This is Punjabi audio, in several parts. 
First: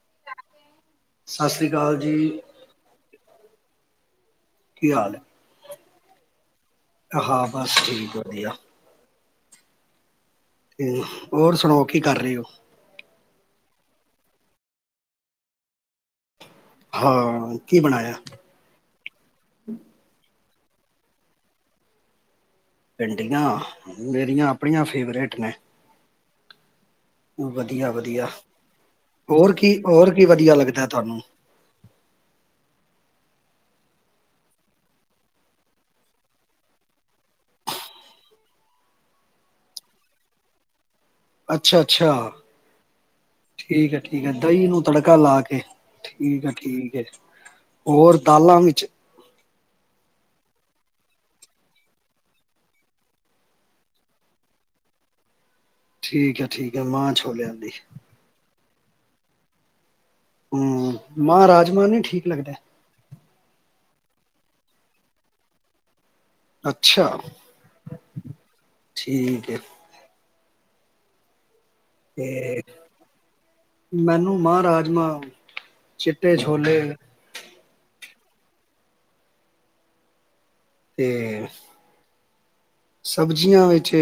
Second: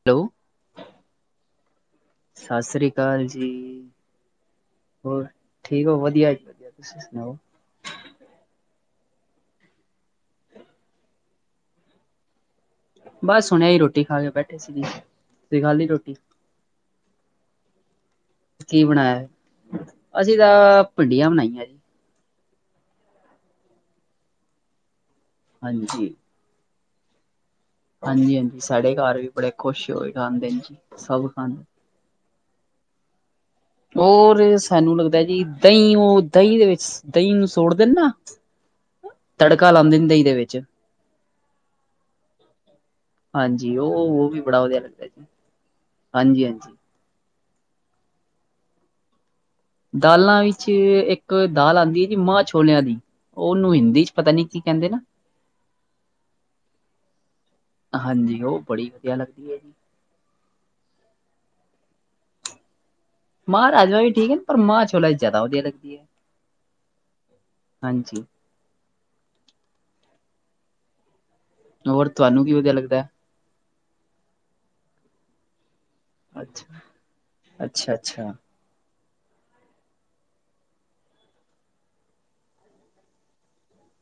ਹੇਲੋ। ਸਤਿ ਸ੍ਰੀ ਅਕਾਲ ਜੀ। ਸਤਿ ਸ੍ਰੀ ਅਕਾਲ ਜੀ ਕੀ ਹਾਲ ਹੋਰ ਠੀਕ ਹੋ, ਵਧੀਆ ਜੀ ਵਧੀਆ। ਤੁਸੀਂ ਸੁਣਾਓ ਹਾਂ ਬਸ ਠੀਕ ਵਧੀਆ। ਇਲ, ਹੋਰ ਸੁਣਾਓ ਕੀ ਕਰ ਰੇ ਔ। ਬਸ ਹੁਣੇ ਹੀ ਰੋਟੀ ਖਾ ਕੇ ਬੈਠੇ ਸੀ ਜੀ। ਤੁਸੀਂ ਖਾਲੀ ਰੋਟੀ। ਹਾਂ, ਕੀ ਬਣਾਯਾ। ਕੀ ਬੇਨੀਆਂ। ਅਸੀਂ ਤਾਂ ਭਿੰਡੀਆਂ ਬਣਾਈਆ ਜੀ। ਭਿੰਡੀਆ ਮੇਰੀਆਂ ਆਪਣੀਆਂ ਫੇਵਰੇਟ ਨੇ। ਹਾਂਜੀ। ਵਧੀਆ। ਵਧੀਆ ਹਾਂਜੀ-ਹਾਂਜੀ ਸਾਡੇ ਘਰ ਵੀ ਬੜੇ ਹੋਰ ਕੀ ਖੁਸ਼ ਹੋਕੇ ਹੋਰ ਕੀ ਖਾਂਦੇ ਵਧੀਆ ਨੇ ਜੀ ਲੱਗਦਾ ਤੁਹਾਨੂੰ ਸਭ ਖਾਂਦੇ। ਔਰ ਸਾਨੂੰ ਲੱਗਦਾ ਜੀ ਓਹ ਦਹੀਂ ਦੇ ਵਿੱਚ, ਦਹੀਂ ਨੂੰ ਸੋੜ ਦੇ ਨਾ। ਓ ਤੜਕਾ ਲਾੰਦੇ ਨੇ ਦਈ ਦੇ ਵਿਚ। ਅੱਛਾ-ਅੱਛਾ। ਹਾਂਜੀ ਉਹ ਠੀਕ ਹੈ ਠੀਕ ਉਹ ਹੈ, ਵੀ ਬੜਾ ਦਹੀਂ ਵਧੀਆ ਨੂੰ ਲੱਗਦਾ ਤੜਕਾ ਜੀ ਲਾ ਕੇ ਠੀਕ ਹਾਂਜੀ ਹੈ, ਹਾਂਜੀ ਠੀਕ ਹੈ ਜੀ। ਹੋਰ ਦਾਲਾਂ ਵਿੱਚ। ਦਾਲਾਂ ਵਿੱਚ ਇੱਕ ਦਾਲ ਆੰਦੀ ਏ ਜੀ ਮਾਂ-ਛੋਲਿਆਂ ਦੀ। ਓਹਨੂੰ ਹਿੰਦੀ ਚ ਪਤਾ ਨੀ ਕੀ ਕਹਿੰਦੇ ਨੇ। ਠੀਕ ਹੈ ਠੀਕ ਹੈ, ਮਾਂ-ਛੋਲਿਆਂ ਦੀ। ਹਾਂਜੀ, ਉਹ ਬੜੀ, ਵਧੀਆ ਲੱਗਦੀ ਹੈ ਜੀ। ਹੂੰ,, ਮਾਂ-ਰਾਜਮਾ ਨੀ, ਠੀਕ ਲੱਗਦੇ? ਮਾਂ-ਰਾਜਮਾਂ ਵੀ ਠੀਕ ਅ ਨ, ਪਰ ਮਾਂ-ਛੋਲਿਆਂ ਦੀ ਜਿਆਦਾ ਵਧੀਆ ਲਗਦੀ ਏ। ਅੱਛਾ, ਠੀਕ ਏ। ਹੋਰ ਤੁਹਾਨੂੰ ਕੀ ਤੇ, ਵਧੀਆ ਲੱਗਦਾ ਹੈ? ਮੈਨੂੰ ਮਾਂ-ਰਾਜਮਾਂ, ਚਿੱਟੇ ਛੋਲੇ। ਅੱਛਾ-ਅੱਛਾ। ਤੇ ਸਬਜ਼ੀਆਂ ਵਿੱਚ,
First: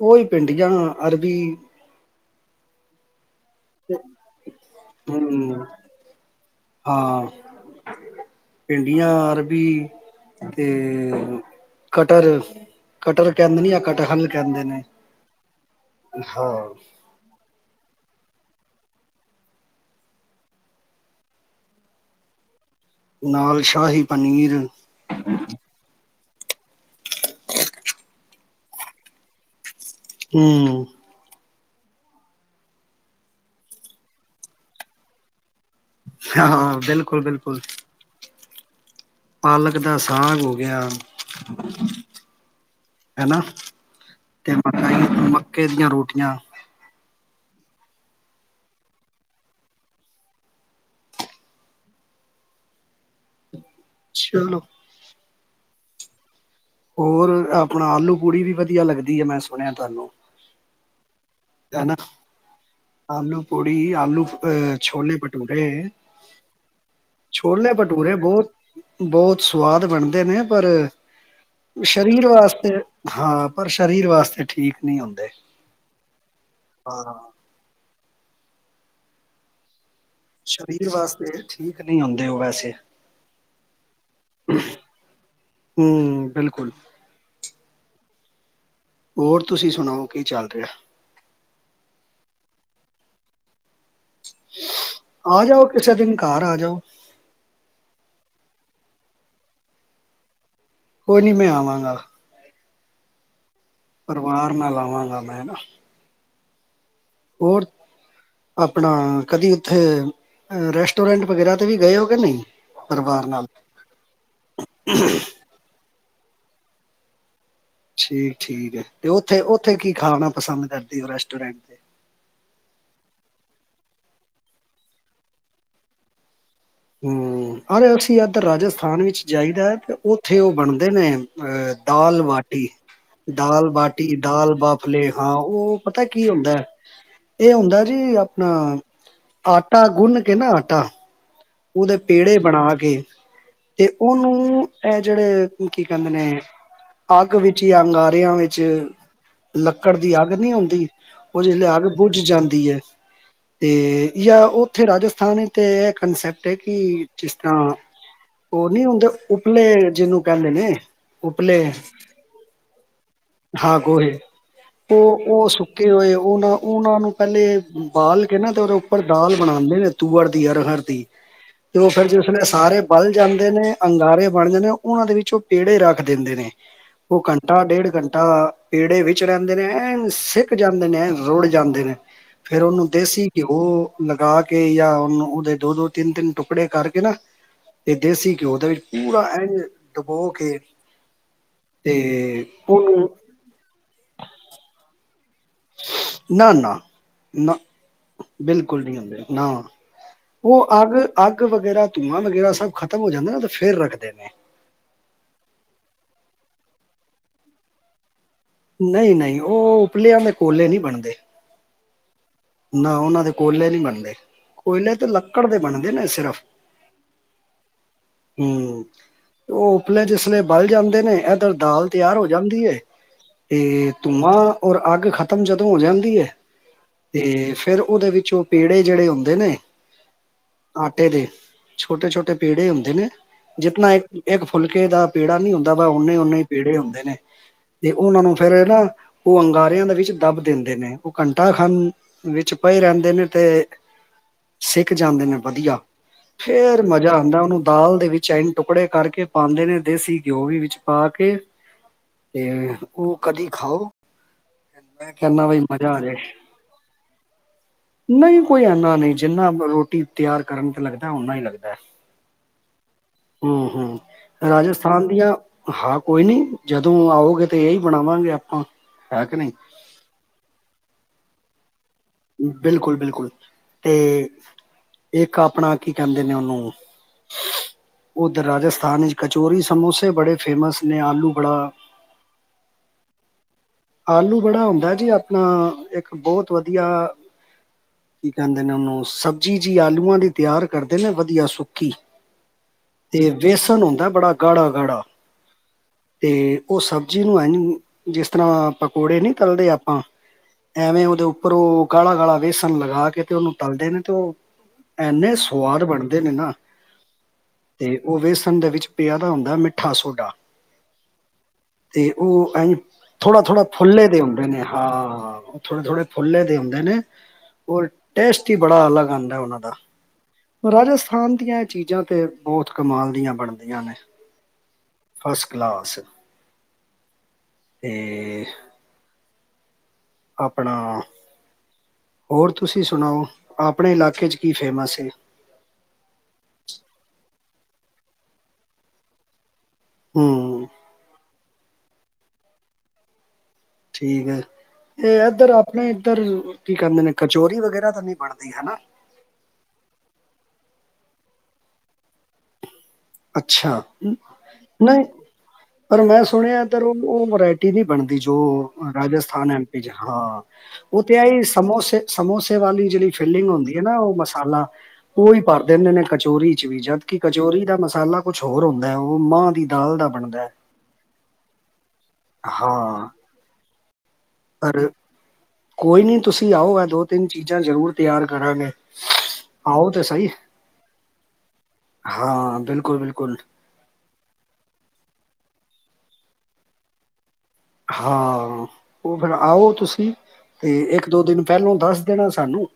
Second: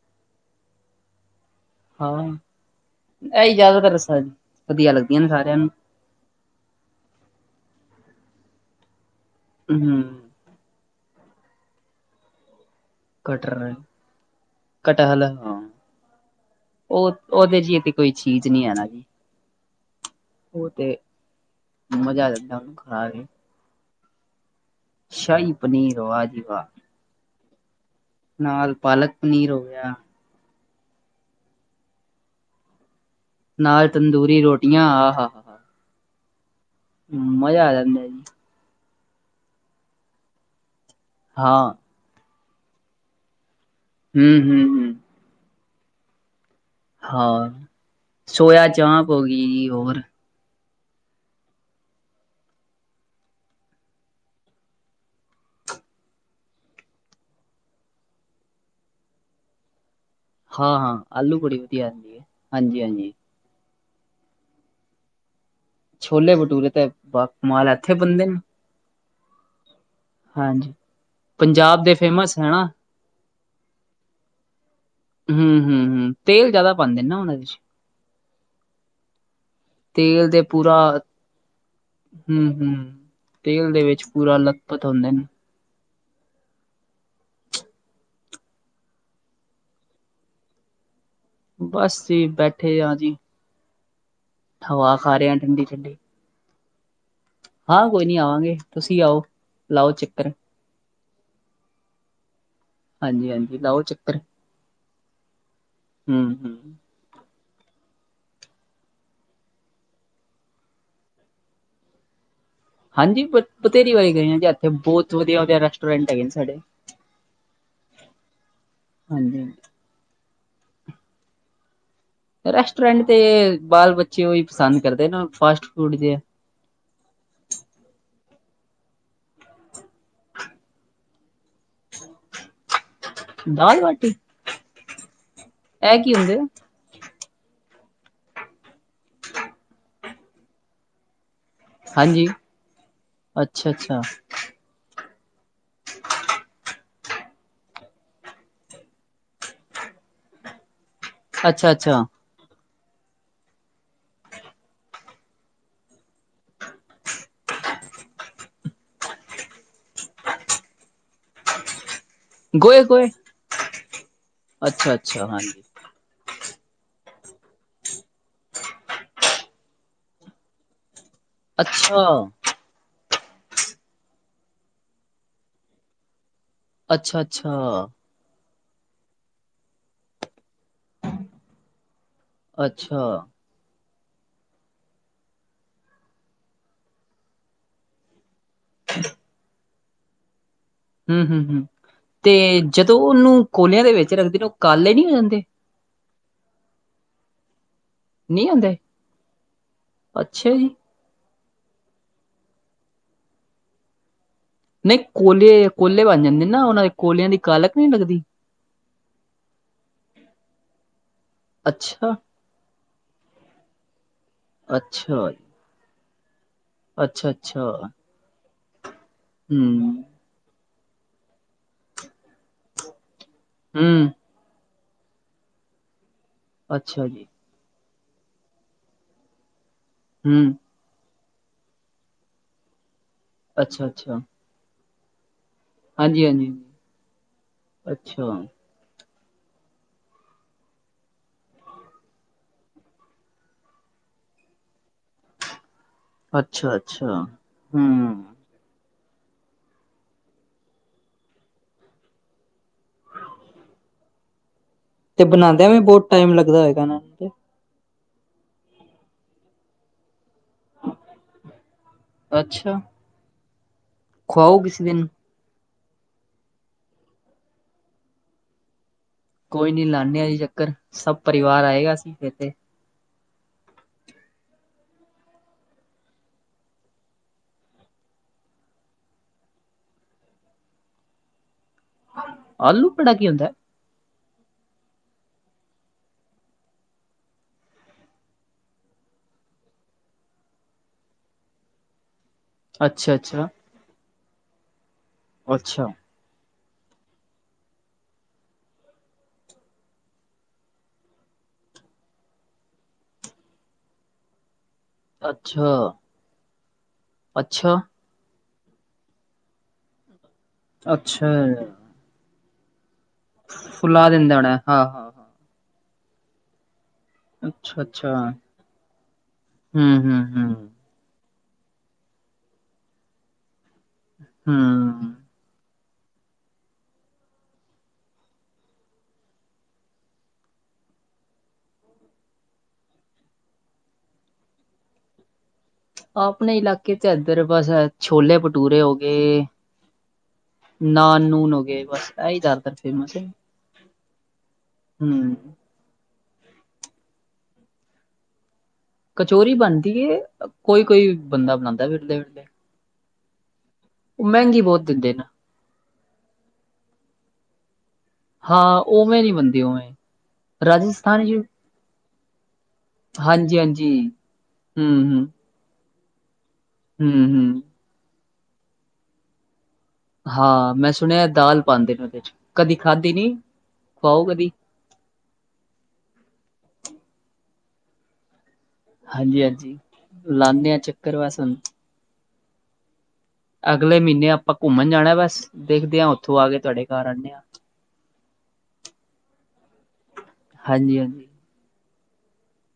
ਉਹੀ ਭਿੰਡੀਆਂ, ਅਰਬੀ। ਹਾਂ, ਐਹੀ ਜਿਆਦਾਤਰ, ਰਸ ਵਧੀਆ ਲੱਗਦੀਆਂ ਨੇ ਸਾਰਿਆਂ ਹਮ, ਨੂੰ। ਹਾਂ, ਭਿੰਡੀਆਂ, ਅਰਬੀ। ਹੂੰ ਤੇ, ਕਟਹਲ ਕਟਲ ਕਹਿੰਦੇ ਨੇ, ਕਟਰ ਜਾਂ ਕਟਹਲ ਕਹਿੰਦੇ ਨੇ, ਕਟਹਲ ਹਾਂ ਹਾਂ। ਉਹ, ਉਹਦੇ ਜੀ ਤੇ, ਕੋਈ ਚੀਜ਼ ਨੀ ਹੈ, ਨਾ ਜੀ। ਉਹ ਤੇ, ਮਜ਼ਾ ਆ ਜਾਂਦਾ ਉਹਨੂੰ ਖਾ ਕੇ। ਨਾਲ, ਸ਼ਾਹੀ ਪਨੀਰ। ਸ਼ਾਹੀ ਪਨੀਰ, ਵਾਹ ਜੀ ਵਾਹ। ਨਾਲ, ਪਾਲਕ -ਪਨੀਰ ਹੋ ਗਿਆ। ਹਮ ਨਾਲ, ਤੰਦੂਰੀ ਰੋਟੀਆਂ, ਆਹ, ਹਾ ਹਾਂ ਬਿਲਕੁਲ ਬਿਲਕੁਲ ਮਜ਼ਾ ਆ ਜਾਂਦਾ ਜੀ। ਪਾਲਕ, ਦਾ ਸਾਗ ਹੋ ਗਿਆ। ਹਾਂ। ਹੈਨਾ, ਹੂੰ ਤੇ ਹੂੰ ਹੂੰ ਮਕਈ, ਮੱਕੇ ਦੀਆਂ ਰੋਟੀਆਂ। ਹਾਂ, ਸੋਇਆ ਚਾਂਪ ਹੋ ਗਈ। ਹੋਰ? ਚਲੋ। ਹੋਰ, ਐ ਅਪਣਾ, ਆਲੂ-ਪੂੜੀ ਵੀ, ਵਧੀਆ ਲੱਗਦੀ ਏ, ਮੈਂ ਸੁਣਿਆ, ਤੁਹਾਨੂੰ। ਹਾਂ-ਹਾਂ, ਆਲੂ-ਪੂੜੀ ਵਧੀਆ ਹੈਨਾ ਹੁੰਦੀ ਏ, ਹਾਂਜੀ-ਹਾਂਜੀ। ਆਲੂ ਪੂੜੀ, ਆਲੂ ਅਹ ਛੋਲੇ-ਭਟੂਰੇ। ਛੋਲੇ-ਭਟੂਰੇ ਤੇ, ਬਾ-ਕਮਾਲ ਐਥੇ ਭਟੂਰੇ ਬਣਦੇ ਨ। ਬਹੁਤ ਬਹੁਤ, ਸਵਾਦ ਬਣਦੇ ਨੇ, ਪਰ ਹਾਂਜੀ ਪੰਜਾਬ ਦੇ ਸਰੀਰ ਫੇਮਸ ਹੈ ਨਾ ਵਾਸਤੇ ਹਾਂ, ਪਰ ਸਰੀਰ ਵਾਸਤੇ ਠੀਕ ਨਹੀਂ ਹੁੰਦੇ। ਹੂੰ-ਹੂੰ, ਹੂੰ, ਤੇਲ ਜਿਆਦਾ ਪਾਂਦੇ, ਨਾ ਹਾਂ ਓਹਨਾਂ ਵਿੱਚ। ਤੇਲ ਦੇ ਪੂਰਾ ਸਰੀਰ ਵਾਸਤੇ ਠੀਕ ਨਹੀਂ ਹੁੰਦੇ ਹੂੰ, ਉਹ ਵੈਸੇ। -ਹੂੰ। ਤੇਲ ਦੇ, ਵਿੱਚ ਪੂਰਾ ਲੱਥਪਥ ਹੁੰਦੇ ਨ। ਹੂੰ, ਬਿਲਕੁਲ। ਹੋਰ ਤੁਸੀਂ ਸੁਣਾਓ, ਕੀ ਚੱਲ ਰਿਹਾ? ਬਸ ਜੀ, ਬੈਠੇ ਆਂ ਜੀ। ਹਵਾ ਖਾ ਰਹੇ ਆ ਠੰਡੀ ਜਾਓ, ਕਿਸੇ ਠੰਡੀ ਦਿਨ ਘਰ ਆ ਜਾਓ। ਹਾਂ ਕੋਈ ਨੀ ਆਵਾਂਗੇ, ਤੁਸੀਂ ਆਓ, ਲਾਓ ਚੱਕਰ। ਕੋਈ, ਨਹੀਂ ਮੈਂ ਆਵਾਂਗਾ। ਹਾਂਜੀ -ਹਾਂਜੀ। ਲਓ ਚੱ ਪਰਿਵਾਰ ਨਾਲ, ਆਵਾਂਗਾ ਮੈਂ ਨਾ। ਹਮ- ਹਮ। ਹੋਰ? ਆਪਣਾ, ਕਦੀ ਉੱਥੇ ਰੈਸਟੋਰੈਂਟ ਵਗੈਰਾ ਤੇ ਵੀ, ਗਏ ਹੋ ਕੇ ਨਹੀਂ? ਹਾਂਜੀ, ਪਰਿਵਾਰ ਨਾਲ? ਬਥੇਰੀ ਵਾਰੀ ਗਏ ਜੀ, ਇੱਥੇ ਬਹੁਤ ਵਧੀਆ- ਵਧੀਆ ਰੈਸਟੋਰੈਂਟ ਹੈਗੇ ਨੇ ਸਾਡੇ। ਠੀਕ -ਠੀਕ ਹੈ। ਤੇ ਉੱਥੇ, ਹਾਂਜੀ ਉੱਥੇ ਕੀ ਖਾਣਾ ਪਸੰਦ, ਕਰਦੇ ਓ ਰੈਸਟੋਰੈਂਟ ਤੇ? ਰੈਸਟੋਰੈਂਟ ਤੇ, ਬਾਲ -ਬੱਚੇ ਉਹੀ ਪਸੰਦ ਕਰਦੇ ਨ ਫਾਸਟ ਫੂਡ ਜਿਹਾ। ਹਮ, ਅਰੇ ਅਸੀਂ ਇੱਧਰ ਰਾਜਸਥਾਨ ਵਿੱਚ ਜਾਈਦਾ ਹੈ, ਤੇ ਉੱਥੇ ਉਹ ਬਣਦੇ ਨੇ। ਅਹ, ਦਾਲ ਬਾਟੀ। ਦਾਲ ਬਾਟੀ, ਦਾਲ ਬਾਫਲੇ ਹਾਂ, ਉਹ ਇਹ ਪਤਾ ਕੀ ਹੁੰਦੇ ਆ? ਹੁੰਦਾ ਹੈ। ਇਹ ਹੁੰਦਾ ਜੀ ਆਪਣਾ ਆਟਾ ਗੁੰਨ ਕੇ ਨਾ ਆਟਾ। ਉਹਦੇ ਹਾਂਜੀ ਪੇੜੇ ਬਣਾ ਕੇ ਅੱਛਾ ਤੇ ਅੱਛਾ ਉਹਨੂੰ ਇਹ ਜਿਹੜੇ ਕੀ ਕਹਿੰਦੇ ਨੇ। ਅੱਗ ਵਿੱਚ ਜਾਂ ਅੰਗਾਰਿਆਂ ਵਿੱਚ ਲੱਕੜ ਦੀ ਅੱਗ ਨਹੀਂ ਆੰਦੀ ਉਹ ਥੱਲੇ ਅੱਛਾ ਅੱਗ ਅੱਛਾ ਬੁੱਝ ਜਾਂਦੀ ਹੈ। ਤੇ ਜਾਂ ਉੱਥੇ ਰਾਜਸਥਾਨ ਤੇ ਇਹ ਕੰਨਸੈਪਟ ਹੈ ਕਿ ਜਿਸ ਤਰ੍ਹਾਂ ਉਹ ਨਹੀਂ ਹੁੰਦੇ ਉਪਲੇ, ਜਿਹਨੂੰ ਕਹਿੰਦੇ ਨੇ ਉਪਲੇ। ਗੋਏ ਗੋਏ ਹਾਂ ਗੋਹੇ ਅੱਛਾ ਉਹ ਅੱਛਾ ਉਹ ਹਾਂਜੀ ਸੁ ਹੋਏ ਉਹਨਾਂ ਉਹਨਾਂ ਨੂੰ ਪਹਿਲੇ ਬਾਲ ਕੇ ਨਾ ਤੇ ਉਹਦੇ ਉੱਪਰ ਦਾਲ ਬਣਾਦੇ ਨੇ ਤੂਅਰ ਦੀ, ਅਰਹਰ ਦੀ। ਤੇ ਉਹ ਅੱਛਾ ਫਿਰ ਜਿਸਲੇ ਸਾਰੇ ਬਲ ਜਾਂਦੇ ਨੇ ਅੰਗਾਰੇ ਬਣ ਜਾਂਦੇ ਨੇ ਉਹਨਾਂ ਦੇ ਵਿੱਚ ਉਹ ਪੇੜੇ ਰੱਖ ਦਿੰਦੇ ਨੇ। ਅੱਛਾ ਉਹ ਅੱਛਾ ਘੰਟਾ ਡੇਢ ਘੰਟਾ। ਐ ਪੇੜੇ ਵਿੱਚ ਰਹਿੰਦੇ ਨੇ ਐ ਨ ਸਿੱਕ ਜਾਂਦੇ ਨੇ, ਰੁੜ ਜਾਂਦੇ ਨੇ। ਫੇਰ ਉਹਨੂੰ ਅੱਛਾ ਦੇਸੀ ਘਿਓ ਲਗਾ ਕੇ ਜਾਂ ਉਹਨੂੰ ਓਦੇ ਦੋ ਦੋ ਤਿੰਨ-ਤਿੰਨ ਟੁਕੜੇ ਕਾਰਕੇ ਨਾ, ਤੇ ਦੇਸੀ ਘਿਓ ਦੇ ਵਿੱਚ ਪੂਰਾ ਐਂਝ ਡੁਬੋ ਕੇ ਹੂੰ, ਹੂੰ, ਹੂੰ ਤੇ ਜਦੋ ਉਹਨੂੰ ਓਨੂੰ ਕੋਲਯਾਂ ਦੇ ਵਿੱਚ ਰੱਖਦੇ ਨੇ ਓ ਕਾਲੇ ਨੀ ਹੋ ਜਾਂਦੇ। ਨਾ, ਨਾ, ਨਾ, ਬਿਲਕੁਲ ਨੀ ਹੁੰਦੇ, ਨਾ ਅੱਛਾ ਓ ਜੀ, ਅੱਗ, ਅੱਗ ਵਗੈਰਾ ਧੂੰਆਂ ਵਗੈਰਾ ਸਬ ਖ਼ਤਮ ਹੋ ਜਾਂਦੈ ਨਾ, ਤੇ ਫੇਰ ਰੱਖਦੇ ਨੇ। ਨਈ ਕੋਲੇ ਕੋਲੇ ਬੰਨ ਜਾਂਦੇ ਨਾ, ਓਨਾਂ ਦੇ ਕੋਲਯਾਂ ਦੀ ਕਾਲਕ ਨੀ ਲੱਗਦੀ। ਨਈ, ਨਈ ਓ ਉਪਲਯਾਂ ਦੇ ਕੋਲੇ ਨੀ ਬਣਦੇ ਅੱਛਾ। ਨਾ ਉਹਨਾਂ ਦੇ ਕੋਇਲੇ ਨਹੀਂ ਬਣਦੇ ਕੋਇਲੇ ਤੇ ਅੱਛਾ, ਲੱਕੜ ਦੇ ਬਣਦੇ ਨੇ ਸਿਰਫ। ਅੱਛਾ-ਅੱਛਾ, ਹਮ ਉਹ ਹੂੰ, ਉੱਪਲੇ ਜਿਸ ਲ ਬਲ ਜਾਂਦੇ ਨੇ ਇੱਧਰ ਦਾਲ ਤਿਆਰ ਹੋ ਜਾਂਦੀ ਹੈ ਤੇ ਹੂੰ, ਧੂੰਮਾਂ। ਔਰ ਅੱਗ ਖਤਮ ਜਦੋਂ ਹੋ ਜਾਂਦੀ ਹੈ। ਅੱਛਾ ਜੀ, ਤੇ ਫਿਰ ਉਹਦੇ ਵਿੱਚੋਂ ਪੇੜੇ ਜਿਹੜੇ ਹੁੰਦੇ ਨੇ। ਹਮ। ਆਟੇ ਦੇ ਛੋਟੇ ਛੋਟੇ ਪੇੜੇ ਹੁੰਦੇ ਨੇ ਜਿਤਨਾ ਇੱਕ ਅੱਛਾ-ਅੱਛਾ, ਇੱਕ ਫੁਲਕੇ ਦਾ। ਪੇੜਾ ਨੀ ਹੁੰਦਾ ਵਾ ਓਨੇ ਓਨੇ ਹੀ ਹਾਂਜੀ-ਹਾਂਜੀ, ਪੇੜੇ ਹੁੰਦੇ ਨੇ ਤੇ ਉਹਨਾ ਨੂੰ ਅੱਛਾ, ਫੇਰ ਨਾ ਉਹ ਅੰਗਾਰਿਆਂ ਦੇ ਵਿੱਚ ਦੱਬ ਦਿੰਦੇ ਨੇ ਉਹ ਘੰਟਾ ਖੰ ਵਿੱਚ ਪਏ ਰਹਿੰਦੇ ਨੇ ਤੇ ਸਿੱਕ ਜਾਂਦੇ ਨੇ ਵਧੀਆ। ਫੇਰ ਮਜ਼ਾ ਅੱਛਾ-ਅੱਛਾ, ਆਉਂਦਾ ਉਹਨੂੰ ਦਾਲ ਦੇ ਵਿੱਚ ਹੂੰ। ਟੁਕੜੇ ਕਰਕੇ ਪਾਂਂਦੇ ਨੇ ਦੇਸੀ ਘਿਓ ਵੀ ਵਿੱਚ ਪਾ ਕੇ। ਤੇ ਓ ਕਦੀ ਖਾਓ ਮੈਂ ਤੇ ਕੈਂਦਾ ਵਈ ਬਣਾਦਿਆਂ ਵੀ ਮਜ਼ਾ ਬਹੁਤ ਆਜੇ। ਟਾਈਮ ਲੱਗਦਾ ਹੋਏਗਾ [unintelligible] ਨੂੰ ਤੇ ਨਈ ਕੋਈ ਐਨਾ ਨਈ ਜਿੰਨਾ ਰੋਟੀ ਤਿਆਰ ਕਰਨ ਤੇ ਲੱਗਦੈ, ਓਨਾ ਈ ਲੱਗਦੈ, ਅੱਛਾ, ਹੂੰ, ਹੂੰ। ਖਵਾਓ ਕਿਸੇ ਦਿਨ ਰਾਜਸਥਾਨ ਦੀਆਂ ਹਾਂ, ਕੋਈ ਨੀ ਜਦੋ ਆਓਗੇ ਤੇ ਏਈ ਬਣਾਵਾਂਗੇ ਆਪਾਂ, ਹੈ ਕੇ ਨੀ ਕੋਈ ਨੀ ਲਾਨੇ ਆ ਜੀ ਚੱਕਰ, ਸਬ ਪਰਿਵਾਰ ਆਏਗਾ ਅਸੀ ਫੇਰ ਤੇ ਬਿਲਕੁਲ, ਬਿਲਕੁਲ, ਤੇ ਏਕ ਆਪਣਾ ਕੀ ਕੈਂਦੇ ਨੇ ਓਨੂੰ ਓਦਰ ਰਾਜਸਥਾਨ ਇੱਚ ਕਚੋਰੀ, ਸਮੋਸੇ ਬੜੇ ਫੇਮਸ ਨੇ, ਆਲੂ ਵੜਾ ਆਲੂ ਵ ੜਾ ਕੀ ਹੋਂਦੈ? ਆਲੂ ਵੜਾ ਹੁੰਦੈ ਜੀ ਆਪਣਾ ਇੱਕ ਬੋਤ ਵਦੀਆ ਕੀ ਕੈਂਦੇ ਨੇ ਓਨੂੰ, ਸਬਜ਼ੀ ਜੀ ਆਲੂਆ ਦੀ ਤਿਯਾਰ ਕਰਦੇ ਨੇ ਵਦੀਆ ਸੁੱਕੀ ਤੇ ਅੱਛਾ-ਅੱਛਾ, ਵੇਸਨ ਹੁੰਦੈ ਬੜਾ ਗਾੜਾ, ਗਾੜਾ ਅੱਛਾ। ਤੇ ਓ ਸਬਜ਼ੀ ਨੂੰ ਐਂਜ, ਜਿਸ ਤਰਾਂ ਪਕੌੜੇ ਨੀ ਤੱਲਦੇ ਆਪਾਂ ਐਵੇਂ ਓਦੇ ਉੱਪਰ ਓ ਗਾੜਾ, ਗਾੜਾ ਵੇਸਨ ਲਗਾ ਕੇ, ਤੇ ਓਨੂੰ ਤੱਲਦੇ ਨੇ, ਤੇ ਓ ਐਨੇ ਅੱਛਾ, ਸਵਾਦ ਬਣਦੇ ਨੇ ਨਾ ਅੱਛਾ। ਤੇ ਓ ਵੇਸਨ ਦੇ ਵਿੱਚ ਪੇਯਾ ਦਾ ਹੁੰਦੈ। ਮਿੱਠਾ ਸੋਡਾ ਅੱਛਾ। ਤੇ ਓ ਐਂਜ ਥੋੜਾ- ਥੋੜਾ ਫੁੱਲੇ ਫੁਲਾ ਦੇ ਦਿੰਦਾ ਹੁੰਦੇ ਹੋਣਾ ਨੇ। ਹਾਂ-ਹਾਂ, ਹਾਂ ਥੋੜੇ- ਥੋੜੇ ਫੁੱਲੇ ਦੇ ਹੋਂਦੇ ਨੇ। ਔਰ ਅੱਛਾ-ਅੱਛਾ, ਟੇਸਟ ਈ ਬੜਾ ਅਲਗ ਆਂਦੈ ਓਨਾਂ ਦਾ। ਹੂੰ-ਹੂੰ-ਹੂੰ। ਰਾਜਸਥਾਨ ਦੀਆਂ ਏ ਚੀਜ਼ਾਂ ਤੇ ਬੋਤ ਕਮਾਲ ਦੀਆਂ ਬਣਦੀਆਂ ਨੇ। ਹੂੰ। ਫਸਟ ਕਲਾਸ ਤੇ। ਆਪਣਾ ਹੋਰ, ਤੁਸੀ ਸੁਨਾਓ। ਆਪਣੇ ਇਲਾਕੇ ਚ ਕੀ ਫੇਮਸ ਏ? ਆਪਨੇ ਇਲਾਕੇ ਚ ਐੱਧਰ ਬਾੱਸ ਐ ਛੋਲੇ-ਬਟੂਰੇ ਹੋਗੇ। ਹੂੰ। ਨਾਨ- ਨੂਨ ਹੋਗੇ। ਬਾੱਸ ਐਈ ਜਾਦਾਤਰ ਫੇਮਸ ਏ। ਠੀਕ ਐ। ਇਹ ਇੱਧਰ ਆਪਣੇ ਇੱਧਰ ਕੀ ਕਹਿੰਦੇ ਨੇ। ਕਚੋਰੀ ਵਗੈਰਾ ਤਾਂ ਨਹੀਂ ਬਣਦੀ ਹਨਾ। ਕਚੋਰੀ ਬਣਦੀ ਏ। ਕੋਈ - ਕੋਈ ਬੰਦਾ ਬਣਾਉਂਦਾ ਵਿਰਲੇ ਵਿਰਲੇ। ਅੱਛਾ। ਬਹੁਤ ਨਹੀਂ ਦਿੰਦੇ ਨੇ। ਪਰ ਮੈਂ ਸੁਣਿਆ ਏਧਰ ਉਹ- ਉਹ ਵਰਾਇਟੀ ਨਹੀਂ ਬਣਦੀ। ਜੋ ਹਾਂ ਉਵੇਂ ਨੀ ਰਾਜਸਥਾਨ ਬਣਦੀ ਐਮ ਪੀ ਚ ਉਵੇਂ ਹਾਂ। ਉਹ ਤੇ ਰਾਜਸਥਾਨ ਚ ਆਈ ਸਮੋਸੇ ਸਮੋਸੇ ਵਾਲੀ ਜਿਹੜੀ ਫੀਲਿੰਗ ਹੁੰਦੀ ਐ। ਹਾਂਜੀ-ਹਾਂਜੀ, ਨਾ ਉਹ ਮਸਾਲਾ ਹੂੰ-ਹੂੰ, ਓਹੀ। ਭਰ ਦਿੰਦੇ ਨੇ ਕਚੋਰੀ ਚ ਵੀ। ਜਦਕਿ ਹੂੰ-ਹੂੰ। ਕਚੋਰੀ ਦਾ ਮਸਾਲਾ ਕੁਛ ਹੋਰ ਹੁੰਦਾ ਏ। ਉਹ ਮਾਂਹ ਦੀ ਦਾਲ ਦਾ ਬਣਦਾ ਹੈ। ਹਾਂ। ਮੈਂ ਸੁਨਯੈ ਦਾਲ ਪਾਂਦੇ ਨੇ ਓਦੇ ਚ'ਕਦੀ ਹਾਂ, ਖਾਧੀ ਨੀ, ਖਵਾਓ ਕਦੀ। ਪਰ ਕੋਈ ਨੀ ਤੁਸੀ ਆਓ। ਐ ਦੋ-ਤਿੰਨ ਚੀਜ਼ਾਂ ਜ਼ਰੂਰ ਤਿਆਰ ਕਰਾਂਗੇ। ਹਾਂਜੀ- ਹਾਂਜੀ ਆਓ ਤੇ ਸਹੀ ਲਾਨੇ ਆ ਚੱਕਰ ਵੱਸ ਹੁਨ। ਹਾਂ। ਬਿਲਕੁਲ-ਬਿਲਕੁਲ। ਅਗਲੇ ਮਹੀਨੇ ਆਪਾ ਘੁੰਮਨ ਜਾਣੈ। ਬਾੱਸ ਦੇਖਦੇ ਆਂ। ਓਥੋਂ ਆਕੇ ਤਹਾਡੇ ਘਾੱਰ ਆਨੇ ਆ। ਹਾ। ਓ ਫੇਰ ਆਓ ਤੁਸੀ, ਤੇ ਇੱਕ ਦੋ ਹਾਂਜੀ-ਹਾਂਜੀ ਦਿਨ ਪੈਲੋਂ ਦਾੱਸ ਦੇਨਾ ਸਾਨੂੰ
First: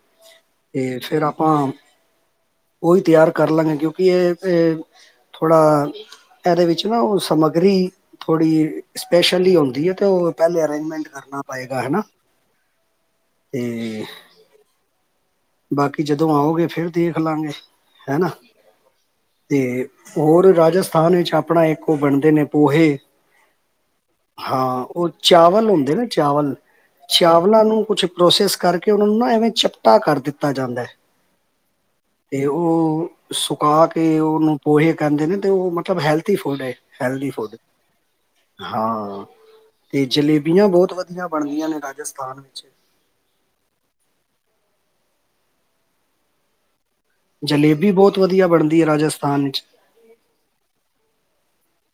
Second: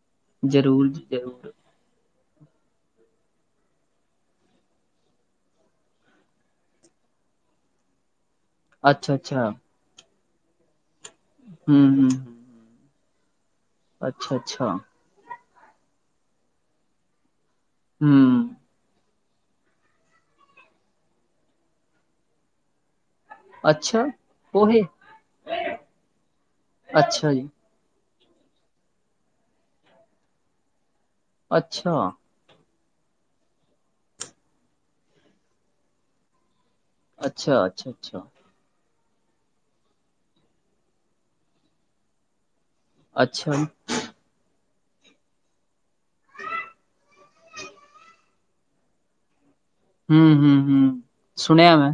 ਜ਼ਰੂਰ ਤੇ ਜੀ ਫੇਰ ਜ਼ਰੂਰ ਆਪਾਂ। ਓਈ ਤਿਆਰ ਕਾਰਲਾਂਗੇ ਕਿਓਕਿ ਏ- ਏ। ਥੋੜਾ ਐਦੇ ਵਿੱਚ ਨਾ ਓ ਸਮੱਗਰੀ ਥੋੜੀ। ਅੱਛਾ-ਅੱਛਾ ਸਪੈਸ਼ਲੀ ਹੋਂਦੀ ਏ। ਤੇ ਓ ਪੈਲੇ ਅਰੇਂਜਮੈਂਟ ਕਰਨਾ ਪਏਗਾ‌, ਹਨਾ। ਹੂੰ-ਹੂੰ ਤੇ ਅੱਛਾ- ਅੱਛਾ ਬਾਕੀ ਜਦੋ ਆਓਗੇ ਫੇਰ ਦੇਖਲਾਂਗੇ, ਹੈਨਾ। ਹੂੰ ਤੇ ਔਰ ਰਾਜਸਥਾਨ ਵਿੱਚ ਆਪਣਾ ਇੱਕ ਓ ਬਣਦੇ ਨੇ, ਪੋਹੇ। ਅੱਛਾ ਪੋਹੇ ਹਾਂ, ਉਹ ਚਾਵਲ ਹੁੰਦੇ ਨਾ। ਚਾਵਲ- ਅੱਛਾ ਜੀ ਚਾਵਲਾਂ ਨੂੰ ਕੁਛ। ਪ੍ਰੋਸੈਸ ਕਰਕੇ ਉਹਨਾਂ ਨੂੰ ਨਾ ਐਵੇਂ ਚਪਟਾ ਕਰ ਦਿੱਤਾ ਜਾਂਦਾ। ਅੱਛਾ। ਤੇ ਉਹ ਸੁਕਾ ਕੇ, ਉਹਨੂੰ ਪੋਹੇ ਕਹਿੰਦੇ ਨੇ ਤੇ ਉਹ ਮਤਲਬ ਹੈਲਥੀ ਫੂਡ ਏ। Healthy food. ਅੱਛਾ-ਅੱਛਾ-ਅੱਛਾ ਅੱਛਾ ਅੱਛਾ ਹਾਂ। ਤੇ ਜਲੇਬੀਆਂ ਬਹੁਤ ਵਧੀਆ ਬਣਦੀਆਂ ਨੇ ਰਾਜਸਥਾਨ ਵਿੱਚ। ਅੱਛਾ। ਜਲੇਬੀ ਬਹੁਤ ਵਧੀਆ ਬਣਦੀ ਏ ਰਾਜਸਥਾਨ ਵਿੱਚ। ਹੂ ਹੂ - ਹੂ ਸੁਣਿਆ ਮੈਂ।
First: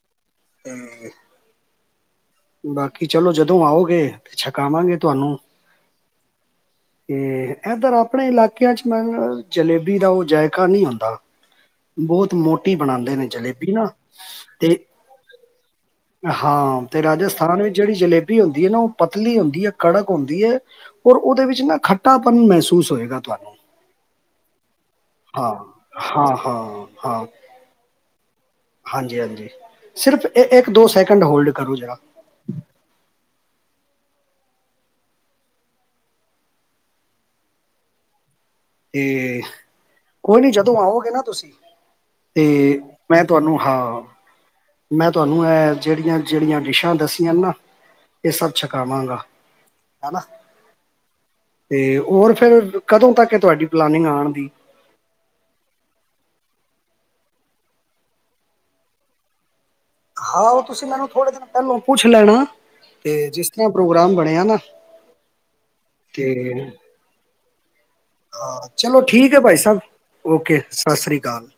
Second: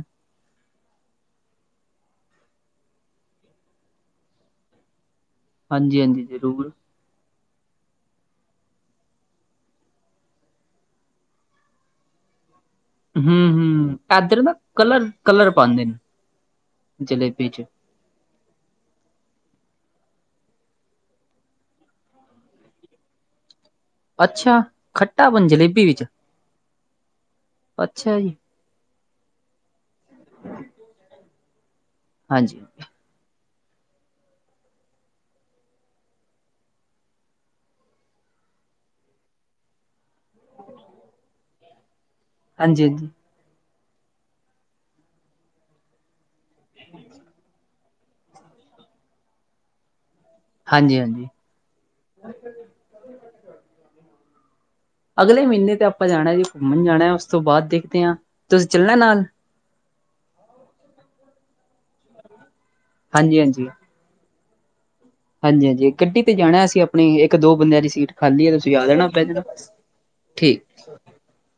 ਹੂ। ਬਾਕੀ ਚਲੋ। ਜਦੋਂ ਆਓਗੇ ਤੇ ਛਕਾਵਾਂਗੇ ਤੁਹਾਨੂੰ। ਹਾਂਜੀ - ਹਾਂਜੀ ਜ਼ਰੂਰ। ਤੇ ਏਧਰ ਆਪਣੇ ਇਲਾਕਿਆਂ ਚ ਜਲੇਬੀ ਦਾ ਉਹ ਜਾਇਕਾ ਨਹੀਂ ਹੁੰਦਾ। ਬਹੁਤ ਮੋਟੀ ਬਣਾਉਂਦੇ ਨੇ ਹੂੰ-ਹੂੰ ਜਲੇਬੀ ਨਾ ਏਧਰ ਨਾ ਤੇ, ਕਲਰ ਕਲਰ ਪਾਂਦੇ ਨੇ ਹਾਂ। ਜਲੇਬੀ ਰਾਜਸਥਾਨ ਚ ਵਿੱਚ ਜਿਹੜੀ ਜਲੇਬੀ ਹੁੰਦੀ ਏ ਨਾ। ਉਹ ਪਤਲੀ ਹੁੰਦੀ ਏ ਕੜਕ ਹੁੰਦੀ ਏ। ਔਰ ਉਹਦੇ ਵਿੱਚ ਨਾ ਖੱਟਾਪਨ ਮਹਿਸੂਸ ਹੋਏਗਾ। ਤੁਹਾਨੂੰ ਅੱਛਾ ਖੱਟਾਪਨ ਹਾਂ ਜਲੇਬੀ ਵਿੱਚ ਹਾਂ - ਹਾਂ ਹਾਂ। ਅੱਛਾ ਜੀ। ਹਾਂਜੀ ਹਾਂਜੀ, ਸਿਰਫ ਇਹ ਇੱਕ ਦੋ ਸੈਕਿੰਡ ਹੋਲਡ ਕਰੋ ਜਰਾ। ਹਾਂਜੀ। ਤੇ ਕੋਈ ਨੀ, ਜਦੋਂ ਆਉਗੇ ਨਾ ਤੁਸੀਂ, ਤੇ ਹਾਂਜੀ, ਮੈਂ ਤੁਹਾਨੂੰ ਹਾਂ, ਮੈਂ ਤੁਹਾਨੂੰ ਐਹ ਜਿਹੜੀਆਂ ਜਿਹੜੀਆਂ ਡਿਸ਼ਾਂ ਦੱਸੀਆਂ ਨਾ ਇਹ ਸਭ ਛਕਾਵਾਂਗਾ ਹਨਾ। ਹਾਂਜੀ ਹਾਂਜੀ। ਤੇ ਹੋਰ, ਫੇਰ ਕਦੋਂ ਤੱਕ ਤੁਹਾਡੀ ਪਲਾਨਿੰਗ ਆਣ ਦੀ। ਅਗਲੇ ਮਹੀਨੇ ਤੇ ਆਪਾਂ ਜਾਣਾ ਜੀ ਘੁੰਮਣ ਜਾਣਾ, ਉਸ ਤੋਂ ਬਾਅਦ ਦੇਖਦੇ ਆ, ਤੁਸੀਂ ਚੱਲਣਾ ਨਾਲ? ਹਾਂ, ਉਹ ਤੁਸੀਂ ਮੈਨੂੰ ਥੋੜੇ ਦਿਨ ਪਹਿਲੋਂ ਪੁੱਛ ਲੈਣਾ, ਤੇ ਹਾਂਜੀ, ਜਿਸ ਹਾਂਜੀ। ਤਰ੍ਹਾਂ ਪ੍ਰੋਗਰਾਮ ਬਣਿਆ ਨਾ ਹਾਂਜੀ ਹਾਂਜੀ, ਗੱਡੀ ਤੇ ਜਾਣਾ ਅਸੀਂ ਆਪਣੀ, ਇੱਕ ਦੋ ਬੰਦਿਆਂ ਦੀ ਸੀਟ ਖਾਲੀ ਹੈ ਹਾ ਤੁਸੀਂ ਆ ਚਲੋ ਜਾਣਾ ਠੀਕ ਐ ਪਹਿਲੇ ਭਾਈ ਸਾਹਿਬ, ਠੀਕ। ਓਕੇ ਸਤਿ ਸ੍ਰੀ ਅਕਾਲ।